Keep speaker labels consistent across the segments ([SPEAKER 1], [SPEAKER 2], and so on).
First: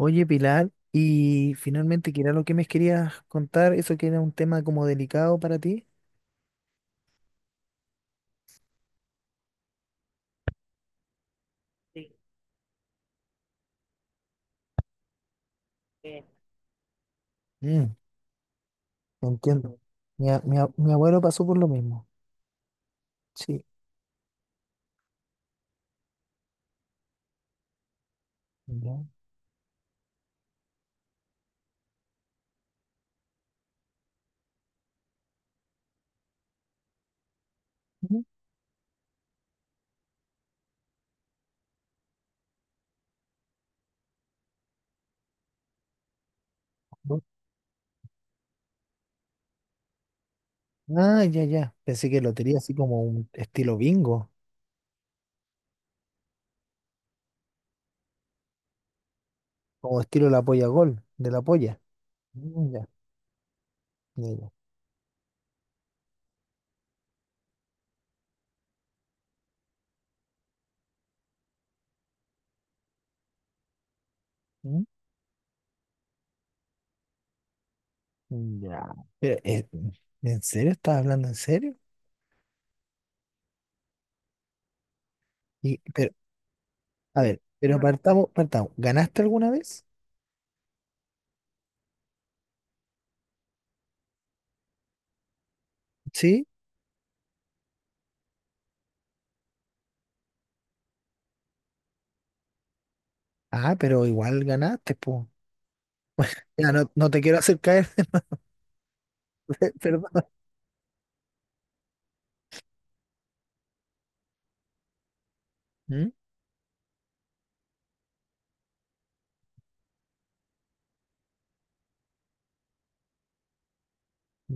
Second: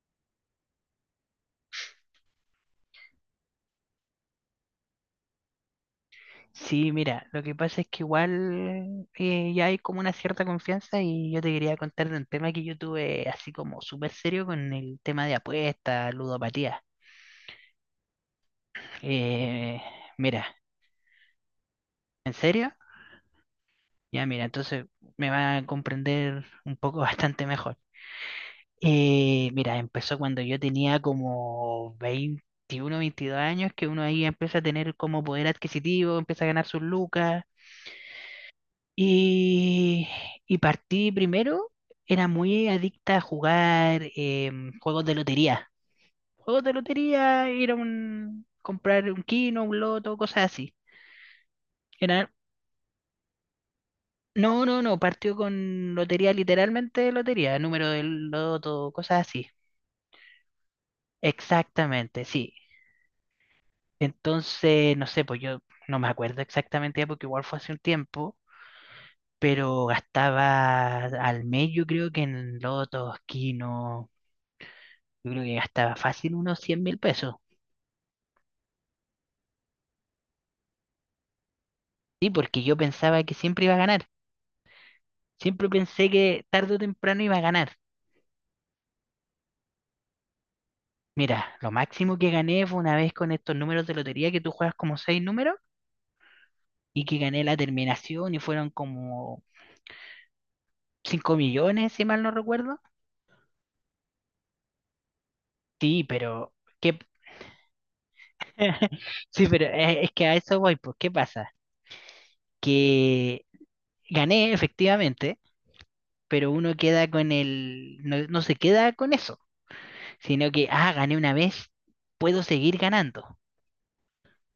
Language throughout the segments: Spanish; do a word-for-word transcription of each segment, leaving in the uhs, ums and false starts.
[SPEAKER 1] Oye, Pilar, y finalmente, ¿qué era lo que me querías contar? Eso que era un tema como delicado para ti.
[SPEAKER 2] Sí, mira, lo que pasa es que igual eh, ya hay como una cierta confianza y yo te quería
[SPEAKER 1] Sí,
[SPEAKER 2] contar de un tema que yo tuve así como súper serio con el tema de apuestas,
[SPEAKER 1] eh,
[SPEAKER 2] ludopatía.
[SPEAKER 1] mm, te entiendo.
[SPEAKER 2] Eh,
[SPEAKER 1] Mi, a-
[SPEAKER 2] mira,
[SPEAKER 1] mi a- mi abuelo pasó por lo mismo.
[SPEAKER 2] ¿en serio?
[SPEAKER 1] Sí.
[SPEAKER 2] Ya, mira, entonces me va a comprender un poco bastante mejor.
[SPEAKER 1] Ya.
[SPEAKER 2] Eh, mira, empezó cuando yo tenía como veintiuno, veintidós años, que uno ahí empieza a tener como poder adquisitivo, empieza a ganar sus lucas.
[SPEAKER 1] Mm,
[SPEAKER 2] Y, y partí primero, era muy adicta a jugar em, juegos de lotería. Juegos de
[SPEAKER 1] bu-
[SPEAKER 2] lotería, ir a un, comprar un kino, un loto, cosas así.
[SPEAKER 1] ah, ya, ya. Pensé que
[SPEAKER 2] Era,
[SPEAKER 1] lotería así como un estilo bingo,
[SPEAKER 2] no, no, no, partió con lotería, literalmente lotería, número del loto, cosas así.
[SPEAKER 1] como estilo la polla gol, de la polla.
[SPEAKER 2] Exactamente, sí.
[SPEAKER 1] Mm, ya, ya, ya.
[SPEAKER 2] Entonces, no sé, pues yo no me acuerdo exactamente ya porque igual fue hace un tiempo, pero gastaba al mes yo creo que en lotos, kino. Yo creo que gastaba fácil unos cien mil pesos.
[SPEAKER 1] Mm, ya. Pero, eh, ¿en serio? ¿Estás hablando en serio?
[SPEAKER 2] Sí, porque yo pensaba que siempre iba a ganar. Siempre
[SPEAKER 1] Y,
[SPEAKER 2] pensé
[SPEAKER 1] pero,
[SPEAKER 2] que tarde o
[SPEAKER 1] a
[SPEAKER 2] temprano iba
[SPEAKER 1] ver,
[SPEAKER 2] a ganar.
[SPEAKER 1] pero partamos, partamos. ¿Ganaste alguna vez?
[SPEAKER 2] Mira, lo máximo que gané fue una vez con estos números de lotería que tú juegas como seis números
[SPEAKER 1] Sí.
[SPEAKER 2] y que gané la terminación y fueron como cinco millones, si mal no recuerdo.
[SPEAKER 1] Ah, pero igual ganaste, po.
[SPEAKER 2] Sí, pero
[SPEAKER 1] Ya, no,
[SPEAKER 2] ¿qué?
[SPEAKER 1] no te quiero hacer caer,
[SPEAKER 2] Sí, pero eh,
[SPEAKER 1] perdón.
[SPEAKER 2] es que a eso voy, pues, ¿qué pasa? Que gané efectivamente,
[SPEAKER 1] ¿Mm?
[SPEAKER 2] pero uno queda con el, no no se queda con eso, sino que, ah, gané una vez, puedo seguir ganando.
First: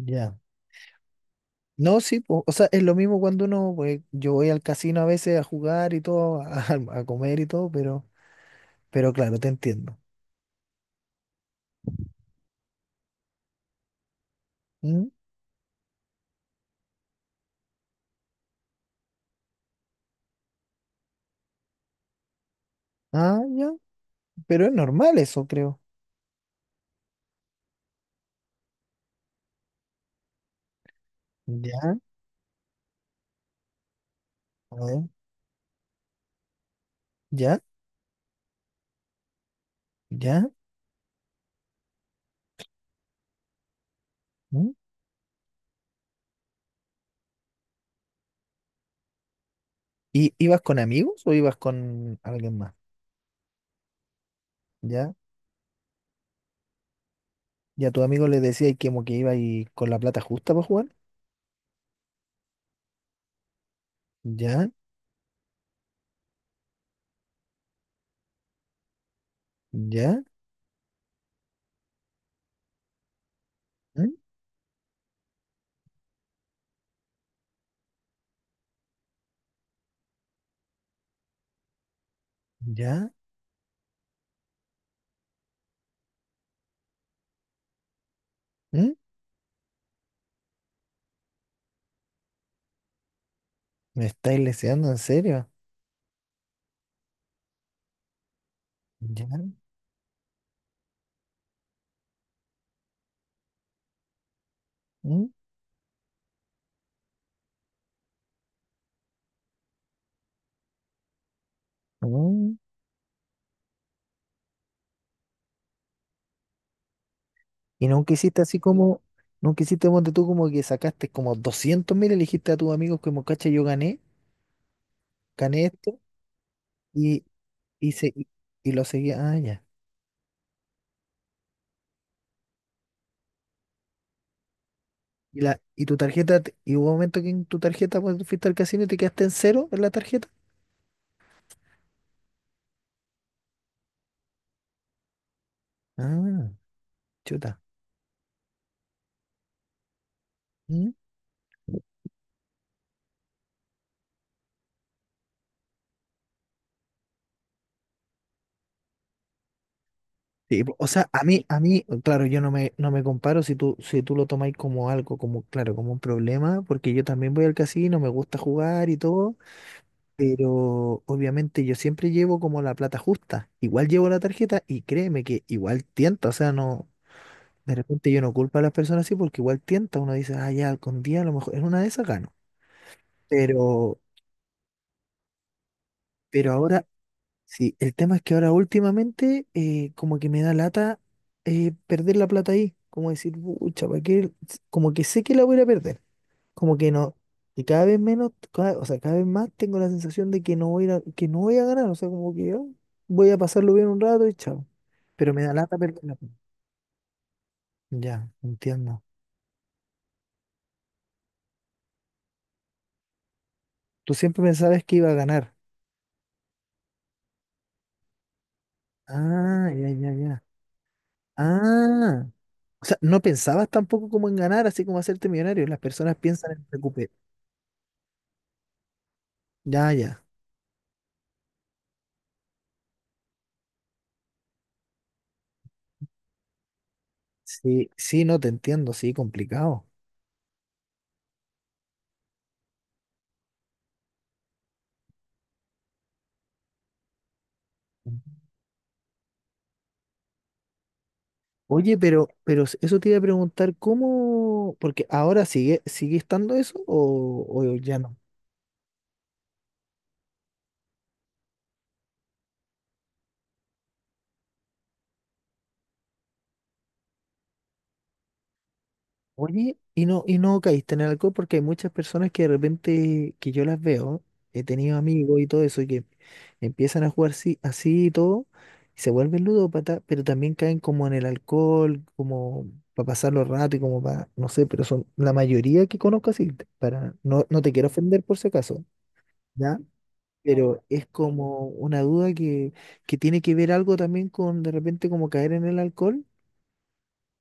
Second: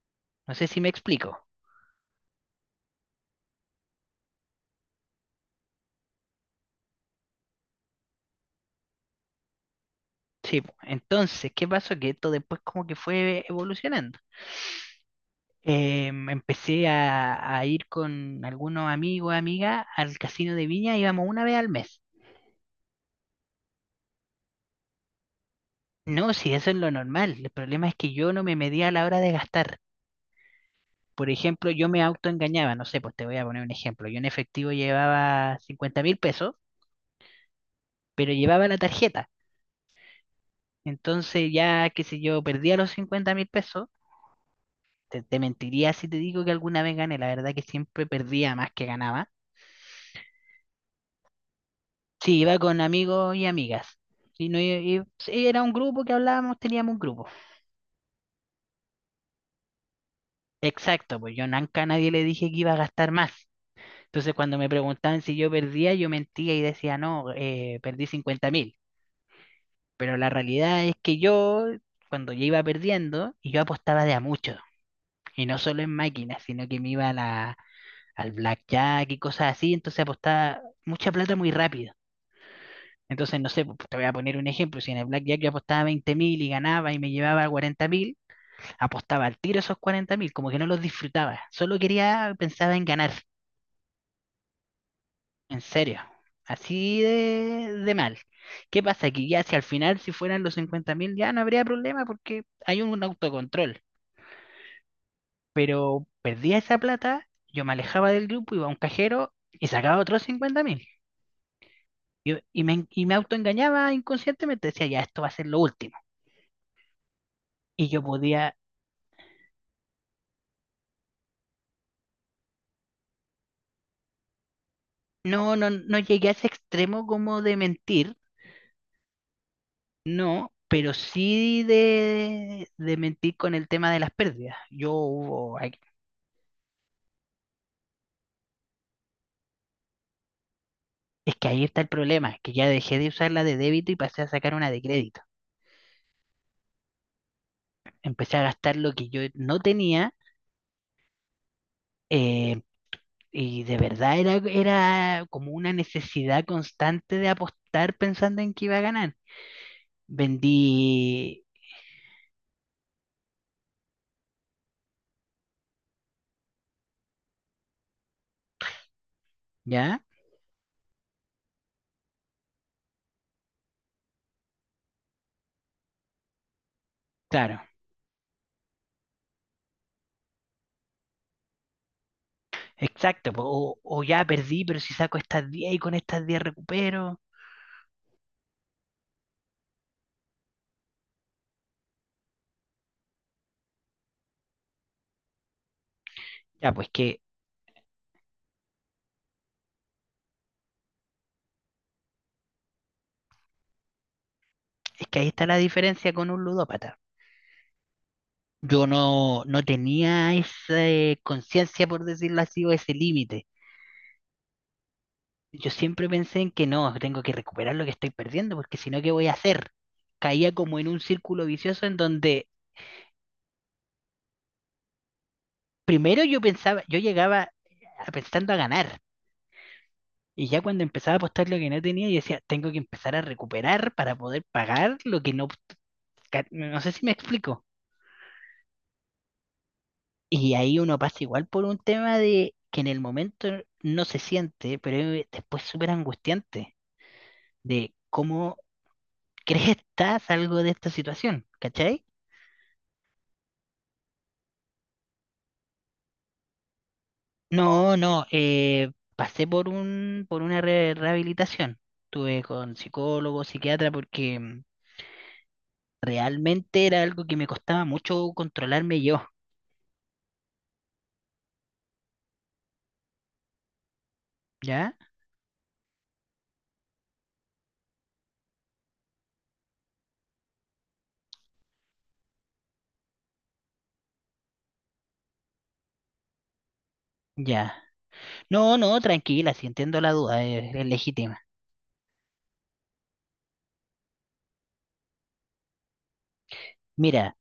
[SPEAKER 1] Ya.
[SPEAKER 2] No sé si me explico.
[SPEAKER 1] No, sí, po. O sea, es lo mismo cuando uno, pues, yo voy al casino a veces a jugar y todo, a, a comer y todo, pero, pero claro, te entiendo.
[SPEAKER 2] Sí, po. Entonces, ¿qué pasó? Que esto después como que fue evolucionando.
[SPEAKER 1] ¿Mm?
[SPEAKER 2] Em, empecé a, a ir con algunos amigos, amigas al casino de Viña, íbamos una vez al mes.
[SPEAKER 1] Ah, ya. Pero es normal eso, creo.
[SPEAKER 2] No, si eso es lo normal. El problema es que yo no me medía a la hora de gastar. Por ejemplo, yo
[SPEAKER 1] Ya,
[SPEAKER 2] me autoengañaba, no sé, pues te voy a poner un ejemplo. Yo en efectivo
[SPEAKER 1] a ver,
[SPEAKER 2] llevaba cincuenta mil pesos,
[SPEAKER 1] ya,
[SPEAKER 2] pero llevaba la tarjeta.
[SPEAKER 1] ya.
[SPEAKER 2] Entonces ya, qué sé yo, perdía los cincuenta mil pesos.
[SPEAKER 1] ¿Mm?
[SPEAKER 2] Te, te mentiría si te digo que alguna vez gané, la verdad que siempre perdía más que ganaba.
[SPEAKER 1] ¿Y ibas con amigos o ibas con
[SPEAKER 2] Sí, iba
[SPEAKER 1] alguien más?
[SPEAKER 2] con amigos y amigas. Y no, i- i-
[SPEAKER 1] Ya.
[SPEAKER 2] sí, era un grupo que hablábamos, teníamos un grupo.
[SPEAKER 1] ¿Ya tu amigo le decías que como que iba y con la plata justa para jugar?
[SPEAKER 2] Exacto, pues yo nunca a nadie le dije que iba a gastar más. Entonces cuando me
[SPEAKER 1] Ya,
[SPEAKER 2] preguntaban si yo perdía, yo mentía y decía, no, eh, perdí cincuenta mil. Pero
[SPEAKER 1] ya,
[SPEAKER 2] la realidad es que yo, cuando yo iba perdiendo, y yo apostaba
[SPEAKER 1] ¿mm?
[SPEAKER 2] de a mucho. Y no solo en máquinas, sino que me iba a la, al blackjack y cosas así. Entonces apostaba mucha plata muy rápido.
[SPEAKER 1] Ya.
[SPEAKER 2] Entonces, no sé, pues, te voy a poner un ejemplo. Si en el Blackjack yo apostaba veinte mil y ganaba y me llevaba cuarenta mil,
[SPEAKER 1] ¿Mm?
[SPEAKER 2] apostaba al tiro esos cuarenta mil, como que no los disfrutaba. Solo quería, pensaba en ganar,
[SPEAKER 1] ¿Me estáis leseando en serio?
[SPEAKER 2] en serio. Así de, de mal. ¿Qué pasa
[SPEAKER 1] ¿Ya?
[SPEAKER 2] que ya si al final, si fueran los cincuenta mil, ya no habría problema porque hay un autocontrol?
[SPEAKER 1] ¿Mm?
[SPEAKER 2] Pero perdía esa plata, yo me alejaba del grupo, iba a un cajero y sacaba otros cincuenta mil. Y,
[SPEAKER 1] Mm.
[SPEAKER 2] y me, y me autoengañaba inconscientemente, decía, ya esto va a ser lo último. Y
[SPEAKER 1] ¿Y
[SPEAKER 2] yo
[SPEAKER 1] nunca hiciste
[SPEAKER 2] podía.
[SPEAKER 1] así como, nunca hiciste ponte tú como que sacaste como doscientos mil, elegiste a tus amigos como, cacha, yo gané,
[SPEAKER 2] No,
[SPEAKER 1] gané
[SPEAKER 2] no, no
[SPEAKER 1] esto
[SPEAKER 2] llegué a ese extremo
[SPEAKER 1] y,
[SPEAKER 2] como de
[SPEAKER 1] y, se,
[SPEAKER 2] mentir,
[SPEAKER 1] y, y lo seguía, ah, ya.
[SPEAKER 2] no, pero sí de, de mentir con el tema de las pérdidas. Yo
[SPEAKER 1] Y,
[SPEAKER 2] hubo,
[SPEAKER 1] la,
[SPEAKER 2] ay,
[SPEAKER 1] y tu tarjeta, te- y hubo un momento que en tu tarjeta, pues fuiste al casino y te quedaste en cero en la tarjeta.
[SPEAKER 2] es que ahí está el problema, que ya dejé de usar la de débito y pasé a sacar una de crédito.
[SPEAKER 1] Ah, chuta.
[SPEAKER 2] Empecé a gastar lo que yo no tenía,
[SPEAKER 1] ¿Mm?
[SPEAKER 2] eh, y de verdad era, era como una necesidad constante de apostar pensando en que iba a ganar.
[SPEAKER 1] Sí, po, o sea, a
[SPEAKER 2] Vendí,
[SPEAKER 1] mí, a mí, claro, yo no me, no me comparo si tú, si tú lo tomáis como algo, como, claro, como un problema, porque yo también voy al casino, me gusta jugar y todo.
[SPEAKER 2] ¿ya?
[SPEAKER 1] Pero obviamente yo siempre llevo como la plata justa. Igual llevo la tarjeta y créeme que igual tienta. O sea, no,
[SPEAKER 2] Claro,
[SPEAKER 1] de repente yo no culpo a las personas así porque igual tienta. Uno dice, ah, ya, con día a lo mejor en una de esas gano.
[SPEAKER 2] exacto, po. O, o
[SPEAKER 1] Pero,
[SPEAKER 2] ya perdí, pero si saco estas diez y con estas diez
[SPEAKER 1] pero ahora,
[SPEAKER 2] recupero.
[SPEAKER 1] sí, el tema es que ahora últimamente eh, como que me da lata eh, perder la plata ahí. Como decir, pucha, ¿para qué? Como que sé que la voy a perder.
[SPEAKER 2] Ya,
[SPEAKER 1] Como
[SPEAKER 2] pues
[SPEAKER 1] que no,
[SPEAKER 2] que
[SPEAKER 1] y cada vez menos, cada- o sea, cada vez más tengo la sensación de que no voy a, ir a- que no voy a ganar, o sea, como que "ah, voy a pasarlo bien un rato y chao".
[SPEAKER 2] es que ahí
[SPEAKER 1] Pero me
[SPEAKER 2] está
[SPEAKER 1] da
[SPEAKER 2] la
[SPEAKER 1] lata
[SPEAKER 2] diferencia
[SPEAKER 1] perderla.
[SPEAKER 2] con un ludópata.
[SPEAKER 1] Ya,
[SPEAKER 2] Yo
[SPEAKER 1] entiendo.
[SPEAKER 2] no, no tenía esa eh, conciencia, por decirlo así, o ese límite.
[SPEAKER 1] Tú siempre pensabas que iba a ganar.
[SPEAKER 2] Yo siempre pensé en que no, tengo que recuperar lo que estoy perdiendo, porque si no, ¿qué voy a
[SPEAKER 1] Ah,
[SPEAKER 2] hacer?
[SPEAKER 1] ya, ya, ya.
[SPEAKER 2] Caía como en un círculo vicioso en
[SPEAKER 1] Ah,
[SPEAKER 2] donde
[SPEAKER 1] o sea, no pensabas tampoco como en ganar, así como hacerte millonario. Las personas
[SPEAKER 2] primero yo
[SPEAKER 1] piensan en
[SPEAKER 2] pensaba, yo
[SPEAKER 1] recuperar.
[SPEAKER 2] llegaba a- pensando a ganar,
[SPEAKER 1] Ya, ya.
[SPEAKER 2] y ya cuando empezaba a apostar lo que no tenía, yo decía, tengo que empezar a recuperar para poder pagar lo que no... ca- No sé si me explico.
[SPEAKER 1] Sí, sí, no te entiendo, sí, complicado.
[SPEAKER 2] Y ahí uno pasa igual por un tema de que en el momento no se siente, pero es después súper angustiante de cómo crees que estás algo de esta situación,
[SPEAKER 1] Oye,
[SPEAKER 2] ¿cachai?
[SPEAKER 1] pero, pero eso te iba a preguntar, ¿cómo? Porque ahora sigue, sigue estando eso o, o
[SPEAKER 2] No,
[SPEAKER 1] ya no.
[SPEAKER 2] no, eh, pasé por un, por una re- rehabilitación. Estuve con psicólogo, psiquiatra, porque mm, realmente era algo que me costaba mucho controlarme yo,
[SPEAKER 1] Oye, y no, y no caíste en el alcohol porque hay muchas personas que de repente, que yo las veo, he tenido
[SPEAKER 2] ¿ya?
[SPEAKER 1] amigos y todo eso, que empiezan a jugar así, así y todo, y se vuelven ludópatas, pero también caen como en el alcohol, como para pasarlo rato y como para, no sé, pero son la mayoría que conozco así, para, no, no te
[SPEAKER 2] Ya.
[SPEAKER 1] quiero ofender por si
[SPEAKER 2] No,
[SPEAKER 1] acaso,
[SPEAKER 2] no, tranquila, si
[SPEAKER 1] ¿ya?
[SPEAKER 2] entiendo la duda, es
[SPEAKER 1] Pero
[SPEAKER 2] es
[SPEAKER 1] es
[SPEAKER 2] legítima.
[SPEAKER 1] como una duda que, que tiene que ver algo también con de repente como caer en el alcohol.
[SPEAKER 2] Mira.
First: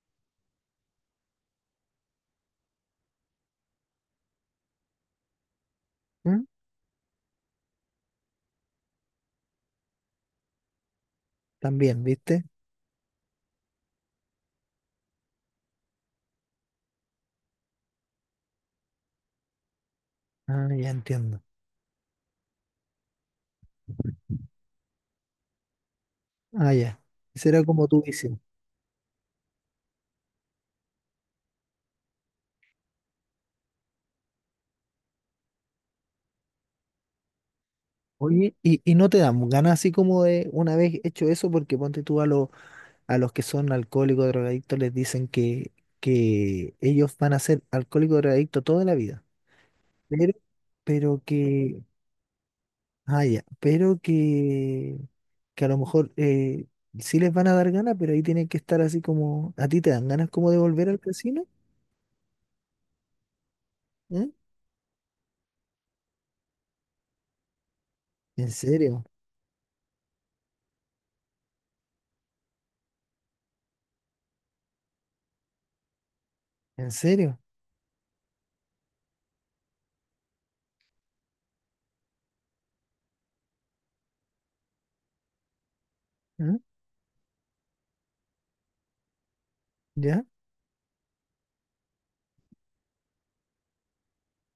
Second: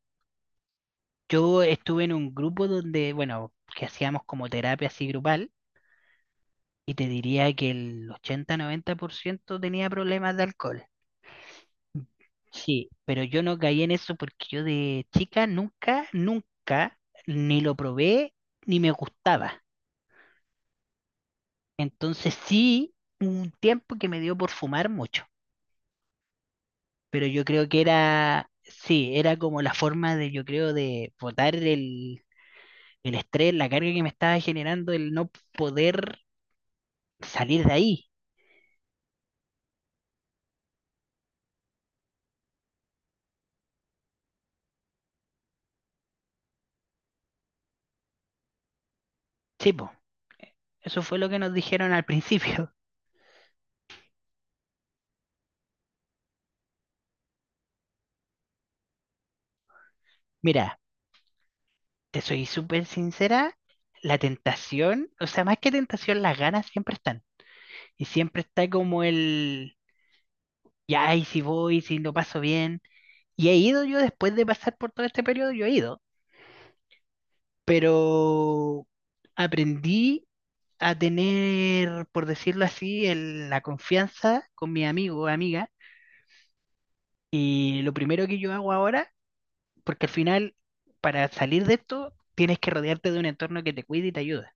[SPEAKER 2] Yo estuve en un grupo donde, bueno, que hacíamos como terapia así grupal
[SPEAKER 1] ¿Mm?
[SPEAKER 2] y te diría que el ochenta a noventa por ciento tenía problemas de alcohol.
[SPEAKER 1] También, ¿viste?
[SPEAKER 2] Sí, pero yo no caí en eso porque yo de chica nunca, nunca ni lo probé ni me gustaba.
[SPEAKER 1] Ah, ya entiendo.
[SPEAKER 2] Entonces sí, un tiempo que me dio por fumar mucho,
[SPEAKER 1] Ah, ya.
[SPEAKER 2] pero yo
[SPEAKER 1] Esa era
[SPEAKER 2] creo que
[SPEAKER 1] como tu visión.
[SPEAKER 2] era, sí, era como la forma de, yo creo, de botar el, el estrés, la carga que me estaba generando, el no poder salir de ahí.
[SPEAKER 1] Oye, y, y no te dan ganas así como de una vez hecho eso, porque ponte tú a, los a los que son alcohólicos, drogadictos, les dicen que, que ellos van a ser alcohólicos, drogadictos toda la vida,
[SPEAKER 2] Sí,
[SPEAKER 1] pero,
[SPEAKER 2] eso fue
[SPEAKER 1] pero
[SPEAKER 2] lo que nos
[SPEAKER 1] que
[SPEAKER 2] dijeron al principio.
[SPEAKER 1] ah, ya, pero que, que a lo mejor eh, sí les van a dar ganas, pero ahí tienen que estar así como, ¿a ti te dan ganas como de
[SPEAKER 2] Mira,
[SPEAKER 1] volver al casino?
[SPEAKER 2] te soy súper sincera, la
[SPEAKER 1] ¿Mm?
[SPEAKER 2] tentación, o sea, más que tentación, las ganas siempre están. Y siempre
[SPEAKER 1] ¿En
[SPEAKER 2] está como
[SPEAKER 1] serio?
[SPEAKER 2] el, ya, y si voy, si lo paso bien. Y he ido yo después de pasar por todo este periodo, yo he ido,
[SPEAKER 1] ¿En serio?
[SPEAKER 2] pero aprendí a tener, por decirlo así, el- la confianza con mi amigo o amiga.
[SPEAKER 1] ¿Mm?
[SPEAKER 2] Y lo primero que yo hago ahora. Porque al
[SPEAKER 1] ¿Ya?
[SPEAKER 2] final, para salir de esto, tienes que rodearte de un entorno que te cuide y te ayude.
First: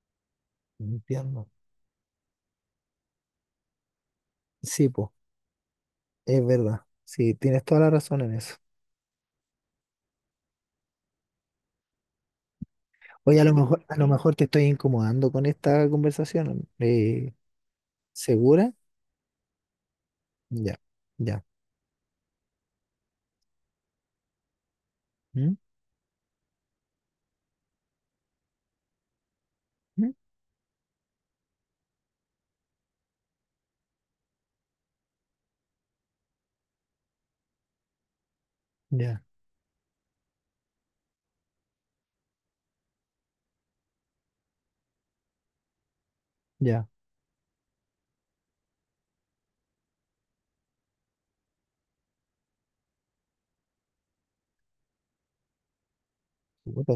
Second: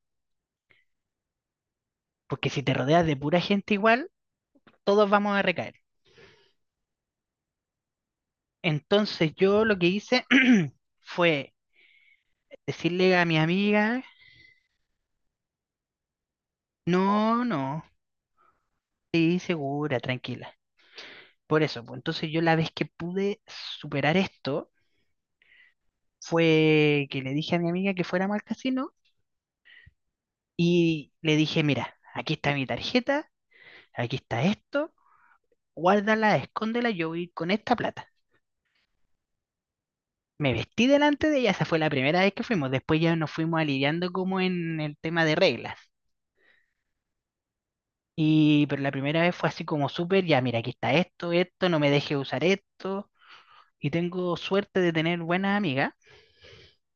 [SPEAKER 1] Entiendo.
[SPEAKER 2] Porque si te rodeas de pura gente igual,
[SPEAKER 1] Sí,
[SPEAKER 2] todos
[SPEAKER 1] pues,
[SPEAKER 2] vamos a recaer.
[SPEAKER 1] es verdad. Sí, tienes toda la razón en eso.
[SPEAKER 2] Entonces yo lo que hice fue decirle a mi
[SPEAKER 1] Oye, a lo mejor, a
[SPEAKER 2] amiga,
[SPEAKER 1] lo mejor te estoy incomodando con esta conversación. Eh,
[SPEAKER 2] no, no,
[SPEAKER 1] ¿segura?
[SPEAKER 2] sí, segura, tranquila.
[SPEAKER 1] Ya, ya.
[SPEAKER 2] Por eso, pues, entonces yo la vez que pude superar esto
[SPEAKER 1] ¿Mm?
[SPEAKER 2] fue que le dije a mi amiga que fuéramos al casino
[SPEAKER 1] ¿Mm?
[SPEAKER 2] y le dije, mira, aquí está mi tarjeta, aquí está esto, guárdala, escóndela, yo voy con esta plata.
[SPEAKER 1] Ya,
[SPEAKER 2] Me vestí delante de ella, esa fue la primera vez que fuimos. Después ya nos fuimos aliviando como en el tema de reglas.
[SPEAKER 1] ya.
[SPEAKER 2] Y pero la primera vez fue así como súper, ya mira, aquí está esto, esto, no me deje usar esto. Y tengo suerte de tener buenas amigas
[SPEAKER 1] Puta,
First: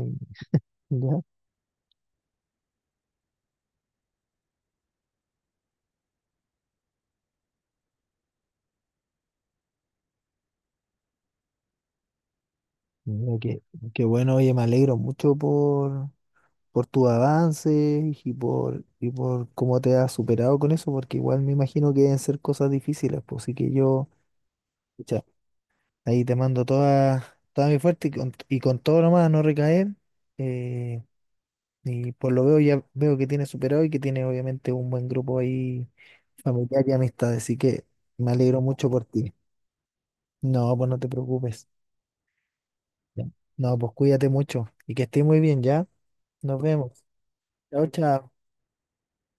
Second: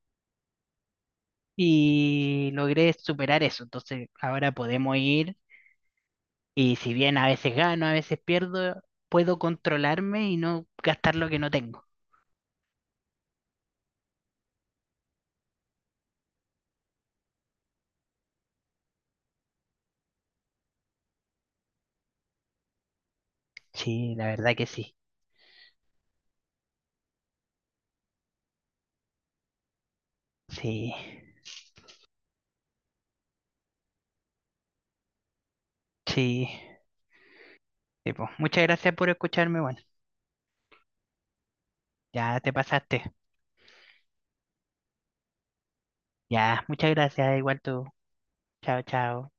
[SPEAKER 1] ya.
[SPEAKER 2] y logré superar eso. Entonces ahora podemos ir y si bien a veces gano, a veces pierdo, puedo controlarme y no gastar lo que no tengo.
[SPEAKER 1] Mira, qué, qué bueno, oye, me alegro mucho por por tus avances y por, y por cómo te has superado con eso, porque igual me imagino que deben ser cosas difíciles, pues así que yo,
[SPEAKER 2] Sí, la verdad que sí.
[SPEAKER 1] pucha, ahí te mando toda, toda mi fuerza y con, y con todo nomás a no recaer,
[SPEAKER 2] Sí,
[SPEAKER 1] eh, y por lo veo ya veo que tienes superado y que tiene obviamente un buen grupo ahí
[SPEAKER 2] sí.
[SPEAKER 1] familiar y amistad, así que
[SPEAKER 2] Sí, po.
[SPEAKER 1] me alegro
[SPEAKER 2] Muchas
[SPEAKER 1] mucho
[SPEAKER 2] gracias
[SPEAKER 1] por
[SPEAKER 2] por
[SPEAKER 1] ti.
[SPEAKER 2] escucharme. Bueno,
[SPEAKER 1] No, pues no te preocupes.
[SPEAKER 2] ya te pasaste.
[SPEAKER 1] Ya. No, pues cuídate mucho y que estés muy bien, ¿ya? Nos
[SPEAKER 2] Ya, muchas
[SPEAKER 1] vemos.
[SPEAKER 2] gracias, igual tú.
[SPEAKER 1] Chao, chao.
[SPEAKER 2] Chao, chao.